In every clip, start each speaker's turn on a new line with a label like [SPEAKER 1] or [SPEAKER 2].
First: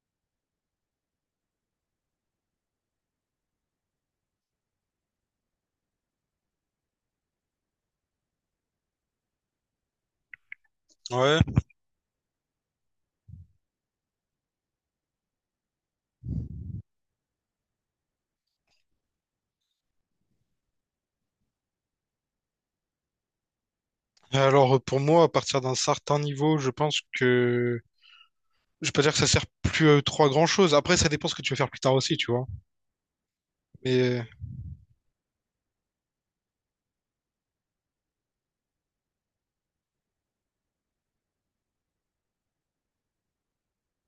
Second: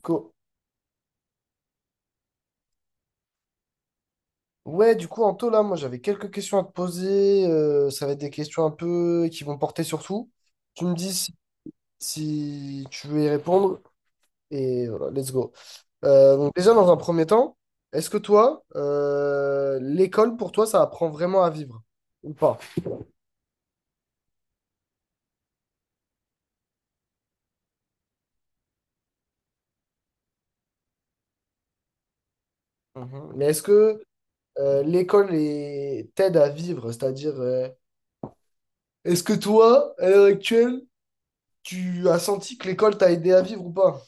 [SPEAKER 1] Co- Ouais, du coup, Anto, là, moi, j'avais quelques questions à te poser. Ça va être des questions un peu qui vont porter sur tout. Tu me dis si,
[SPEAKER 2] Ouais.
[SPEAKER 1] si tu veux y répondre. Et voilà, let's go. Donc, déjà, dans un premier temps, est-ce que toi, l'école, pour toi, ça apprend vraiment à vivre ou pas?
[SPEAKER 2] Alors, pour moi, à partir d'un certain niveau, je pense que je peux pas dire que ça sert plus à trois grand-chose. Après, ça dépend ce que tu veux faire plus tard aussi, tu vois.
[SPEAKER 1] Mhm. Mais est-ce que
[SPEAKER 2] Mais
[SPEAKER 1] t'aide à vivre? C'est-à-dire, est-ce que toi, à l'heure actuelle, tu as senti que l'école t'a aidé à vivre ou pas?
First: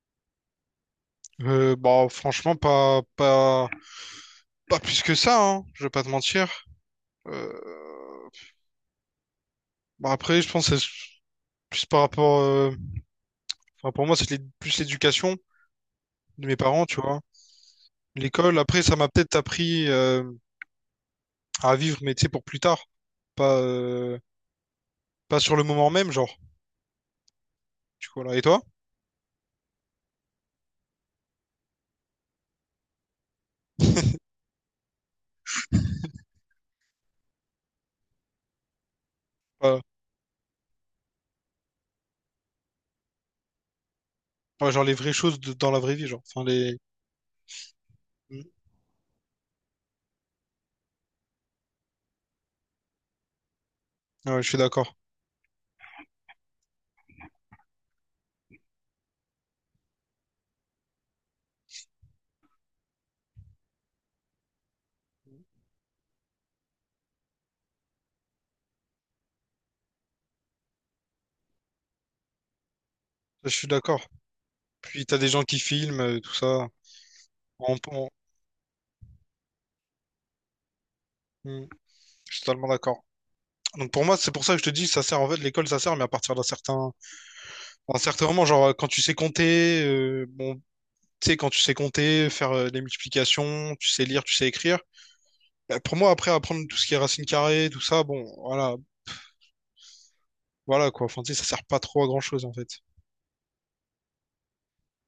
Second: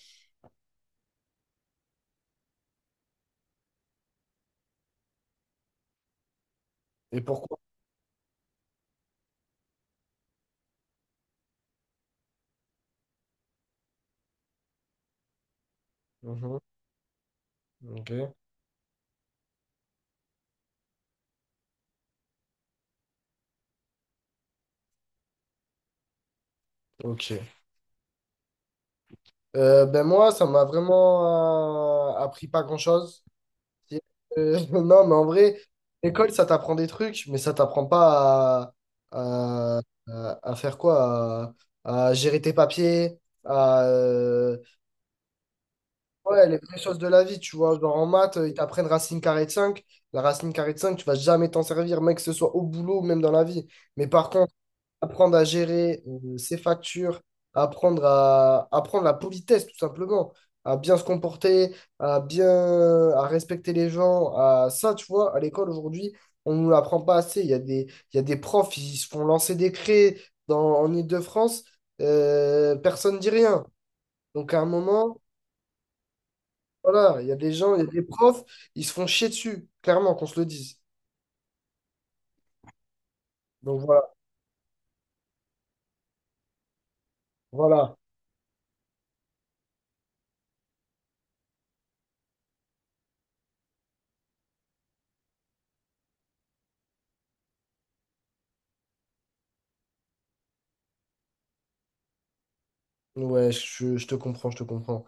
[SPEAKER 2] bah franchement, pas plus que ça, hein. Je vais pas te mentir.
[SPEAKER 1] Et
[SPEAKER 2] Euh,
[SPEAKER 1] pourquoi?
[SPEAKER 2] bah après, je pense que c'est plus par rapport. Enfin pour moi, c'est plus l'éducation de mes
[SPEAKER 1] Mhm.
[SPEAKER 2] parents, tu vois.
[SPEAKER 1] Ok.
[SPEAKER 2] L'école. Après, ça m'a peut-être appris à vivre, mais tu sais pour plus tard, pas euh, pas sur le moment même, genre.
[SPEAKER 1] Ok.
[SPEAKER 2] Du coup, là. Et toi?
[SPEAKER 1] Ben moi, ça m'a vraiment appris pas grand-chose. Non, mais en vrai, l'école, ça t'apprend des trucs, mais ça t'apprend pas à,
[SPEAKER 2] Pas-
[SPEAKER 1] à faire quoi? À gérer tes papiers, à... euh,
[SPEAKER 2] Ouais, genre les vraies choses de- dans la vraie vie, genre. Enfin,
[SPEAKER 1] ouais, les
[SPEAKER 2] les...
[SPEAKER 1] vraies choses de la vie, tu vois. Genre en maths,
[SPEAKER 2] Mm.
[SPEAKER 1] ils t'apprennent racine carrée de 5. La racine carrée de 5, tu vas jamais t'en servir, mec, que ce soit au boulot ou même dans la vie. Mais par
[SPEAKER 2] Ouais, je
[SPEAKER 1] contre,
[SPEAKER 2] suis d'accord.
[SPEAKER 1] apprendre à gérer ses factures, apprendre à apprendre la politesse tout simplement, à bien se comporter, à bien à respecter les gens, à ça tu vois, à l'école aujourd'hui, on ne nous l'apprend pas assez, il y a des il y a des profs, ils se font lancer des craies dans en Île-de-France, personne ne dit
[SPEAKER 2] Je
[SPEAKER 1] rien.
[SPEAKER 2] suis d'accord.
[SPEAKER 1] Donc à un
[SPEAKER 2] Puis t'as
[SPEAKER 1] moment,
[SPEAKER 2] des gens qui filment, tout ça.
[SPEAKER 1] voilà, il y a des gens,
[SPEAKER 2] On,
[SPEAKER 1] il y a des
[SPEAKER 2] on-
[SPEAKER 1] profs, ils se font chier dessus, clairement qu'on se le dise.
[SPEAKER 2] Mm. Je suis totalement d'accord.
[SPEAKER 1] Donc
[SPEAKER 2] Donc pour
[SPEAKER 1] voilà,
[SPEAKER 2] moi, c'est pour ça que je te dis, ça sert en fait l'école, ça sert, mais à partir
[SPEAKER 1] voilà.
[SPEAKER 2] d'un certain moment, genre, quand tu sais compter, bon, tu sais quand tu sais compter, faire des multiplications, tu sais lire, tu sais écrire. Bah, pour moi, après apprendre tout ce qui est racine carrée, tout ça, bon, voilà, voilà quoi. Enfin, tu sais, ça sert pas trop à grand chose en fait.
[SPEAKER 1] Ouais, je te comprends, je te comprends.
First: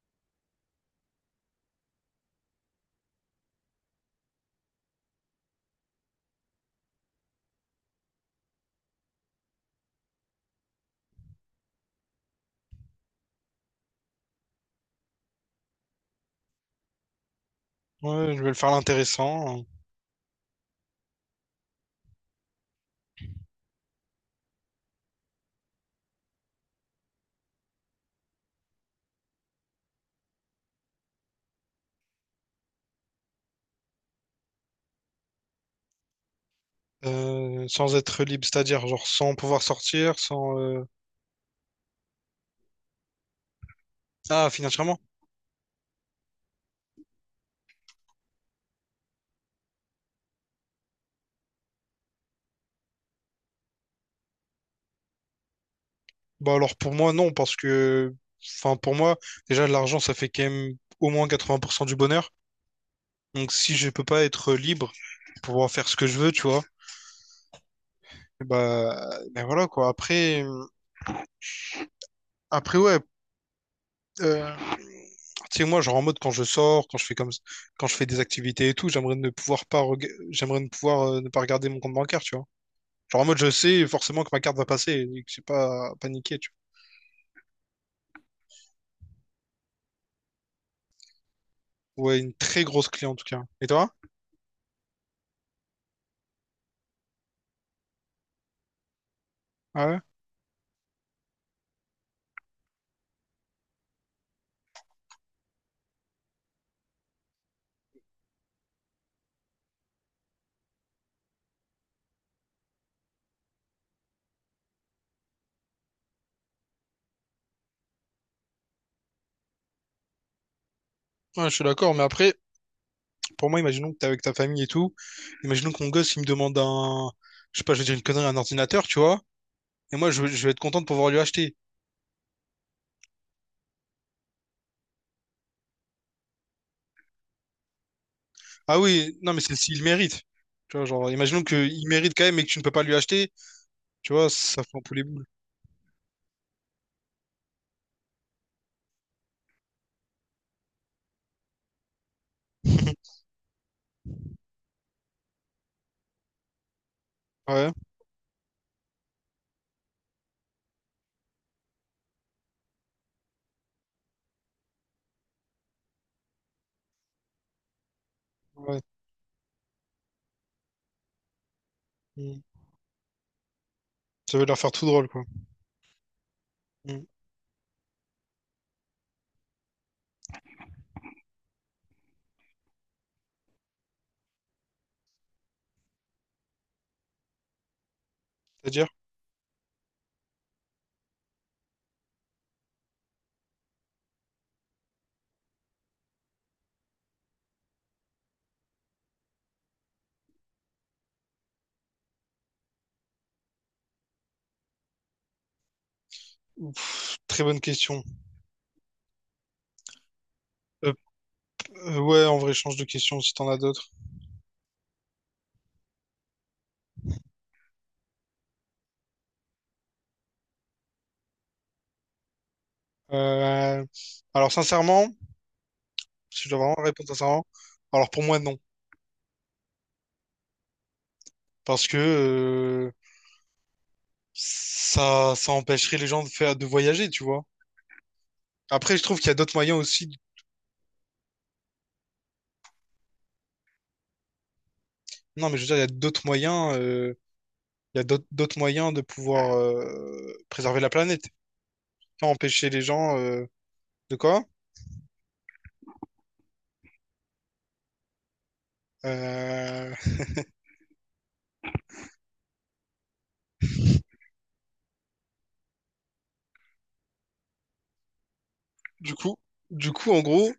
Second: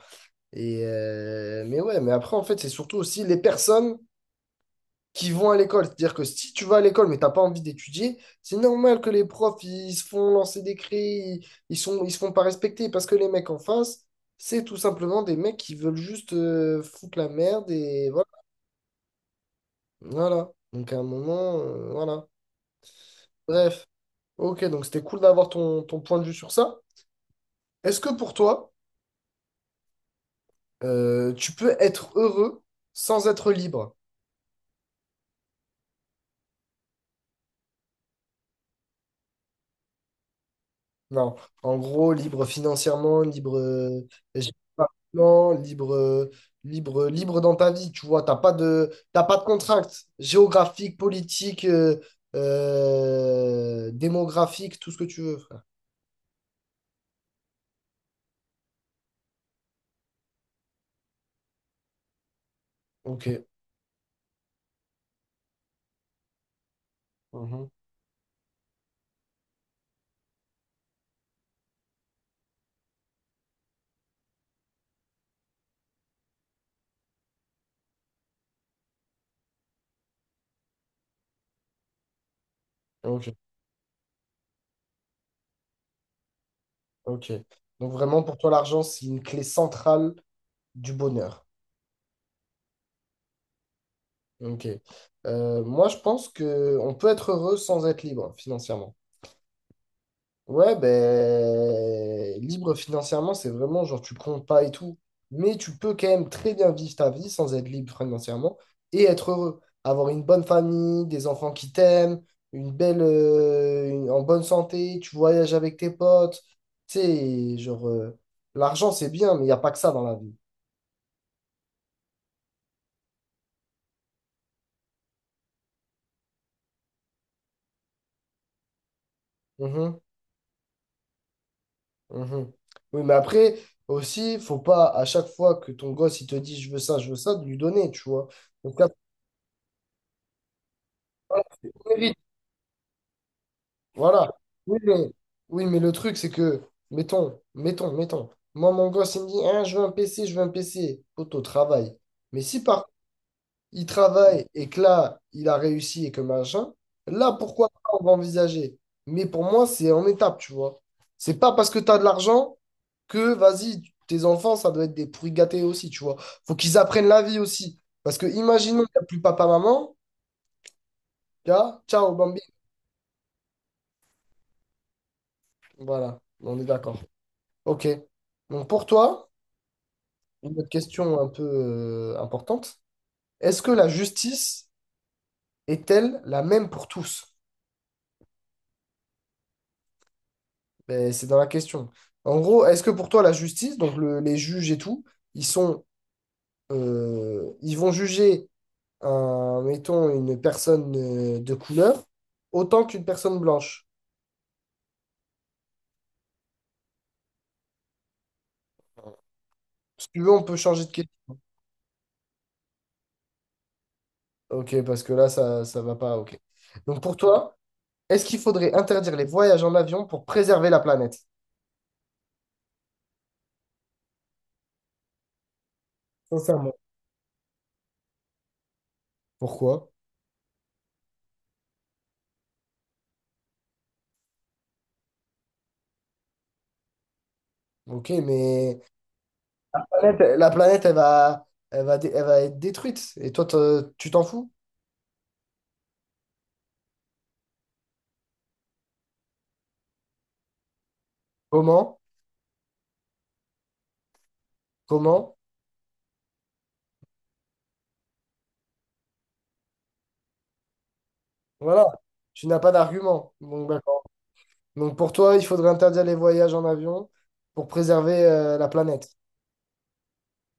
[SPEAKER 1] Et mais ouais, mais après, en fait, c'est surtout aussi les personnes qui vont à l'école. C'est-à-dire que si tu vas à l'école mais t'as pas envie d'étudier, c'est normal que les profs, ils se font lancer des cris, ils sont, ils se font pas respecter parce que les mecs en face, c'est tout simplement des mecs qui veulent juste foutre la merde et voilà.
[SPEAKER 2] Ouais, je vais le faire l'intéressant,
[SPEAKER 1] Voilà. Donc à un moment, voilà. Bref. Ok, donc c'était cool d'avoir ton, ton point de vue sur ça. Est-ce que pour toi, tu peux être heureux sans être libre?
[SPEAKER 2] sans être libre, c'est-à-dire genre sans pouvoir sortir, sans.
[SPEAKER 1] Non, en gros, libre financièrement, libre
[SPEAKER 2] Ah, financièrement?
[SPEAKER 1] géographiquement, libre, libre, libre dans ta vie, tu vois, t'as pas de contraintes géographiques, politiques, démographiques, tout ce que tu veux, frère.
[SPEAKER 2] Bah alors pour moi, non, parce que, enfin pour moi, déjà l'argent, ça fait quand même au moins 80% du bonheur.
[SPEAKER 1] Ok.
[SPEAKER 2] Donc si je peux pas être libre pour pouvoir faire ce que je veux, tu vois,
[SPEAKER 1] Mhm.
[SPEAKER 2] bah, ben voilà quoi. Après, ouais, euh, tu sais moi, genre en mode quand je sors, quand je fais comme, quand je fais des activités et tout, j'aimerais ne pouvoir ne pas regarder mon compte bancaire, tu vois. Genre en
[SPEAKER 1] Ok.
[SPEAKER 2] mode je sais forcément que ma carte va passer et que j'ai pas à paniquer, tu
[SPEAKER 1] Ok. Donc vraiment, pour toi, l'argent, c'est une clé centrale du bonheur.
[SPEAKER 2] vois. Ouais, une très grosse clé en tout cas. Et toi?
[SPEAKER 1] Ok. Moi, je pense que on peut être heureux sans être libre financièrement.
[SPEAKER 2] Ouais,
[SPEAKER 1] Ouais, ben, libre financièrement, c'est vraiment genre tu comptes pas et tout. Mais tu peux quand même très bien vivre ta vie sans être libre financièrement et être heureux. Avoir une bonne famille, des enfants qui t'aiment, une belle, en bonne santé, tu voyages avec tes potes. Tu sais, genre, l'argent c'est bien, mais il n'y a pas que ça dans la vie.
[SPEAKER 2] ouais, je suis d'accord, mais après. Pour moi, imaginons que t'es avec ta famille et tout. Imaginons que mon gosse, il me demande un, je sais pas, je vais dire une connerie, un ordinateur, tu vois. Et
[SPEAKER 1] Mhm,
[SPEAKER 2] moi, je vais être content de pouvoir lui acheter.
[SPEAKER 1] mhm. Oui, mais après, aussi, faut pas à chaque fois que ton gosse il te dit je veux ça, de lui donner, tu vois. Donc,
[SPEAKER 2] Ah oui, non, mais c'est s'il mérite. Tu vois, genre, imaginons qu'il mérite quand même et que tu ne peux pas lui acheter. Tu vois,
[SPEAKER 1] voilà.
[SPEAKER 2] ça
[SPEAKER 1] Oui,
[SPEAKER 2] fait un
[SPEAKER 1] mais,
[SPEAKER 2] peu les boules.
[SPEAKER 1] oui, mais le truc, c'est que, mettons, mettons, mettons, moi, mon gosse, il me dit, hein, je veux un PC, je veux un PC. Poto, travaille. Mais si par contre, il travaille et que là, il a réussi et que machin, là, pourquoi
[SPEAKER 2] Ouais,
[SPEAKER 1] pas, on va envisager. Mais pour moi, c'est en étape, tu vois. C'est pas parce que tu as de l'argent que, vas-y, tes enfants, ça doit être des pourris gâtés aussi, tu vois. Faut qu'ils apprennent la vie aussi. Parce que,
[SPEAKER 2] ouais.
[SPEAKER 1] imaginons qu'il n'y a plus papa-maman, ciao, Bambi.
[SPEAKER 2] Mm. Ça veut leur faire tout drôle, quoi.
[SPEAKER 1] Voilà, on est d'accord.
[SPEAKER 2] Mm.
[SPEAKER 1] OK. Donc, pour toi, une autre question un peu importante. Est-ce que la justice est-elle la même pour tous?
[SPEAKER 2] C'est-à-dire?
[SPEAKER 1] Ben, c'est dans la question. En gros, est-ce que pour toi, la justice, donc les juges et tout, ils sont, ils vont juger, un, mettons, une personne de couleur autant qu'une personne blanche?
[SPEAKER 2] Ouf, très bonne question.
[SPEAKER 1] Si tu veux, on peut changer de
[SPEAKER 2] Euh,
[SPEAKER 1] question.
[SPEAKER 2] ouais, en vrai, change de question si t'en as d'autres.
[SPEAKER 1] Ok, parce que là, ça va pas. Ok. Donc pour toi, est-ce qu'il faudrait interdire les voyages en avion pour préserver la planète?
[SPEAKER 2] Euh, alors, sincèrement, si je dois
[SPEAKER 1] Sincèrement.
[SPEAKER 2] vraiment répondre sincèrement, alors pour moi, non.
[SPEAKER 1] Pourquoi?
[SPEAKER 2] Parce que ça, ça empêcherait les gens de faire, de voyager, tu vois.
[SPEAKER 1] Ok, mais
[SPEAKER 2] Après, je trouve qu'il y a d'autres moyens aussi.
[SPEAKER 1] planète, la planète, elle va, elle va, elle va être détruite. Et toi, tu t'en fous?
[SPEAKER 2] Non, mais je veux dire, il y a d'autres moyens, il y a d'autres moyens de pouvoir préserver la planète,
[SPEAKER 1] Comment?
[SPEAKER 2] pas empêcher les gens de quoi?
[SPEAKER 1] Comment?
[SPEAKER 2] Euh,
[SPEAKER 1] Voilà. Tu n'as pas d'argument. Donc, d'accord. Donc, pour toi, il faudrait interdire les voyages en avion pour préserver la planète.
[SPEAKER 2] du coup, du coup, en gros,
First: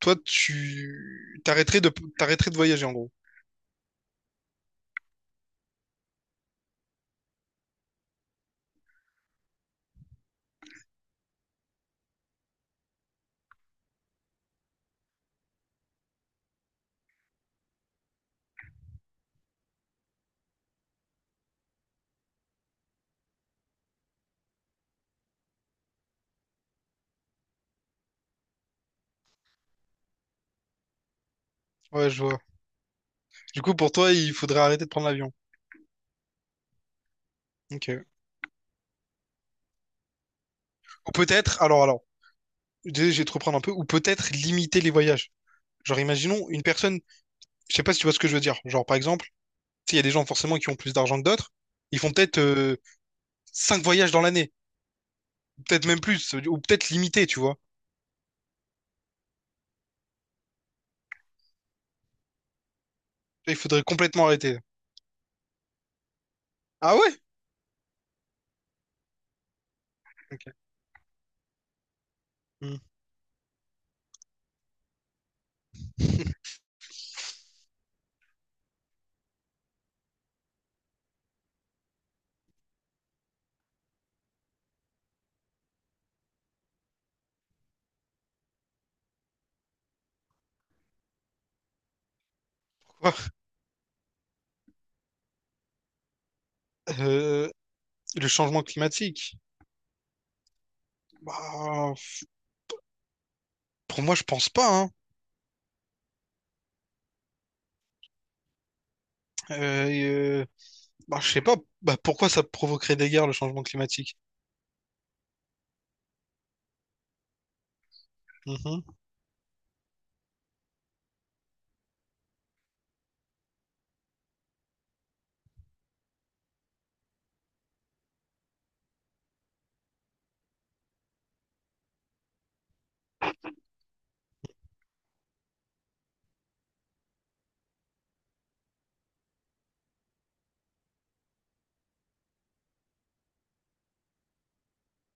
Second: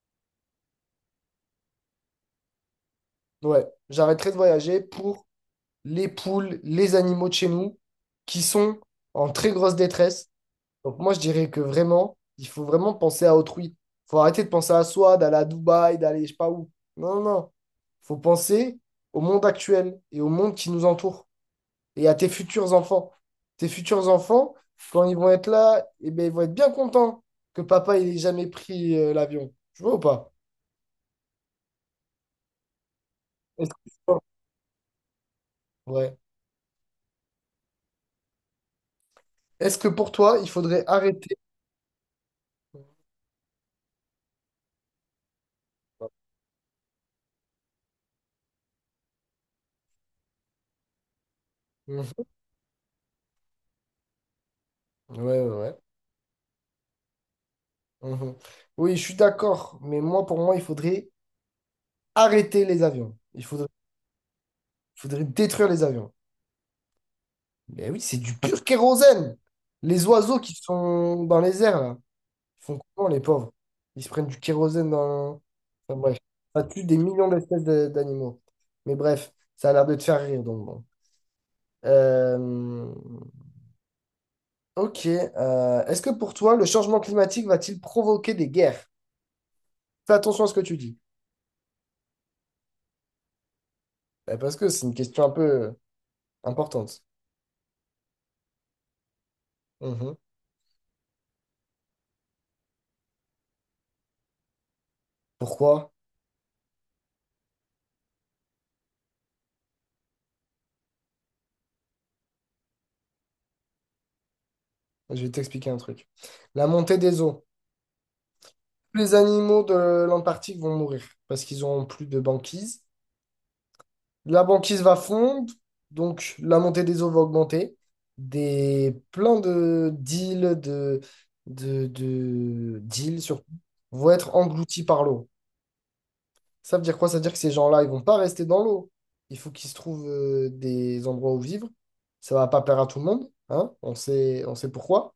[SPEAKER 2] toi, tu t'arrêterais de voyager, en gros.
[SPEAKER 1] Ouais. J'arrêterai de voyager pour les poules, les animaux de chez nous qui sont en très grosse détresse. Donc moi, je dirais que vraiment, il faut vraiment penser à autrui. Faut arrêter de penser à soi, d'aller à Dubaï, d'aller je sais pas où. Non, non, non. Faut penser au monde actuel et au monde qui nous entoure et à tes futurs enfants. Tes futurs enfants, quand ils vont être là, eh ben, ils vont être bien contents que papa il ait jamais pris l'avion. Tu vois ou pas?
[SPEAKER 2] Ouais, je vois. Du
[SPEAKER 1] Est-ce
[SPEAKER 2] coup, pour
[SPEAKER 1] que...
[SPEAKER 2] toi, il faudrait arrêter de prendre l'avion.
[SPEAKER 1] Ouais.
[SPEAKER 2] Ok.
[SPEAKER 1] Est-ce que pour toi, il faudrait
[SPEAKER 2] Ou
[SPEAKER 1] arrêter...
[SPEAKER 2] peut-être, alors, désolé, je vais te reprendre un peu. Ou peut-être limiter les voyages. Genre, imaginons une personne. Je sais pas si tu vois ce que je veux dire. Genre, par exemple. Sais, il y a des gens forcément qui ont plus d'argent que d'autres. Ils font
[SPEAKER 1] Mhm.
[SPEAKER 2] peut-être 5 voyages dans l'année,
[SPEAKER 1] Ouais, ouais, ouais.
[SPEAKER 2] peut-être même plus, ou peut-être limité, tu vois.
[SPEAKER 1] Mhm. Oui, je suis d'accord, mais moi, pour moi, il faudrait arrêter les avions. Il
[SPEAKER 2] Il
[SPEAKER 1] faudrait
[SPEAKER 2] faudrait complètement arrêter.
[SPEAKER 1] faudrait détruire les avions.
[SPEAKER 2] Ah ouais?
[SPEAKER 1] Mais oui, c'est du pur kérosène. Les oiseaux
[SPEAKER 2] Ok.
[SPEAKER 1] qui sont dans les airs, là, ils
[SPEAKER 2] Hmm.
[SPEAKER 1] font comment, les pauvres? Ils se prennent du kérosène dans... Enfin, bref, ça tue des millions d'espèces d'animaux. Mais bref, ça a l'air de te faire rire, donc bon. Euh, Ok. Est-ce que pour toi, le changement climatique va-t-il provoquer des guerres? Fais attention à ce que tu dis.
[SPEAKER 2] Quoi?
[SPEAKER 1] Eh, parce que c'est une question un peu importante.
[SPEAKER 2] Euh, le changement climatique?
[SPEAKER 1] Mhm.
[SPEAKER 2] Bah, pour moi, je pense pas, hein.
[SPEAKER 1] Pourquoi?
[SPEAKER 2] Euh, et, euh, bah, je sais pas. Bah, pourquoi ça provoquerait des guerres, le changement climatique?
[SPEAKER 1] Je vais t'expliquer un truc. La montée des eaux.
[SPEAKER 2] Mhm,
[SPEAKER 1] Tous les animaux de l'Antarctique vont mourir parce qu'ils n'auront plus de banquise. La banquise va fondre, donc la montée des eaux va augmenter. Des, plein de d'îles, de, d'îles surtout, vont être englouties par l'eau. Ça veut dire quoi? Ça veut dire que ces gens-là, ils vont pas rester dans l'eau. Il faut qu'ils se trouvent des endroits où vivre. Ça va pas plaire à tout le monde, hein? On sait pourquoi.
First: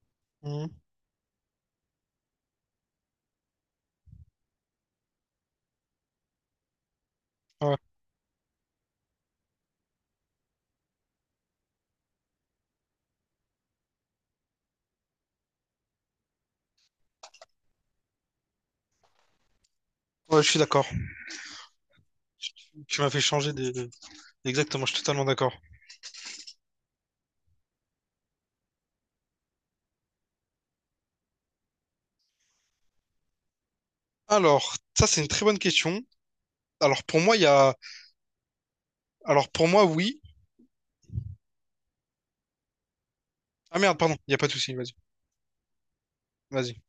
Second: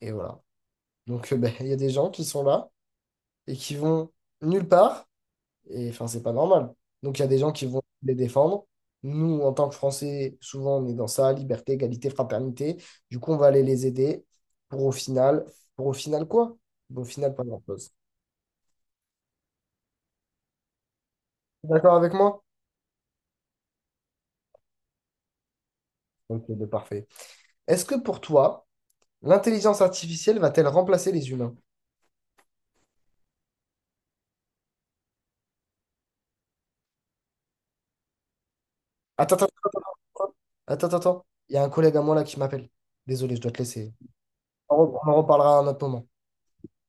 [SPEAKER 1] Et voilà.
[SPEAKER 2] mhm.
[SPEAKER 1] Donc, ben, il y a des gens qui sont là et qui vont nulle part. Et enfin, c'est pas normal. Donc, il y a des gens qui
[SPEAKER 2] Ouais.
[SPEAKER 1] vont les défendre. Nous, en tant que Français, souvent, on est dans ça, liberté, égalité, fraternité. Du coup, on va aller les aider pour au final, pour au final quoi? Au final, pas grand-chose.
[SPEAKER 2] Ouais, je suis d'accord.
[SPEAKER 1] D'accord avec moi?
[SPEAKER 2] Tu, tu m'as fait changer exactement, je suis totalement d'accord.
[SPEAKER 1] Ok, de parfait. Est-ce que pour toi, l'intelligence artificielle va-t-elle remplacer les humains?
[SPEAKER 2] Alors, ça, c'est une très bonne question. Alors, pour moi, il y a...
[SPEAKER 1] Attends, attends,
[SPEAKER 2] Alors, pour
[SPEAKER 1] attends,
[SPEAKER 2] moi, oui.
[SPEAKER 1] attends, attends, attends. Il y a un collègue à moi là qui m'appelle. Désolé, je dois te
[SPEAKER 2] Ah
[SPEAKER 1] laisser.
[SPEAKER 2] merde, pardon, il n'y a pas de souci,
[SPEAKER 1] On
[SPEAKER 2] vas-y.
[SPEAKER 1] en reparlera à un autre moment.
[SPEAKER 2] Vas-y.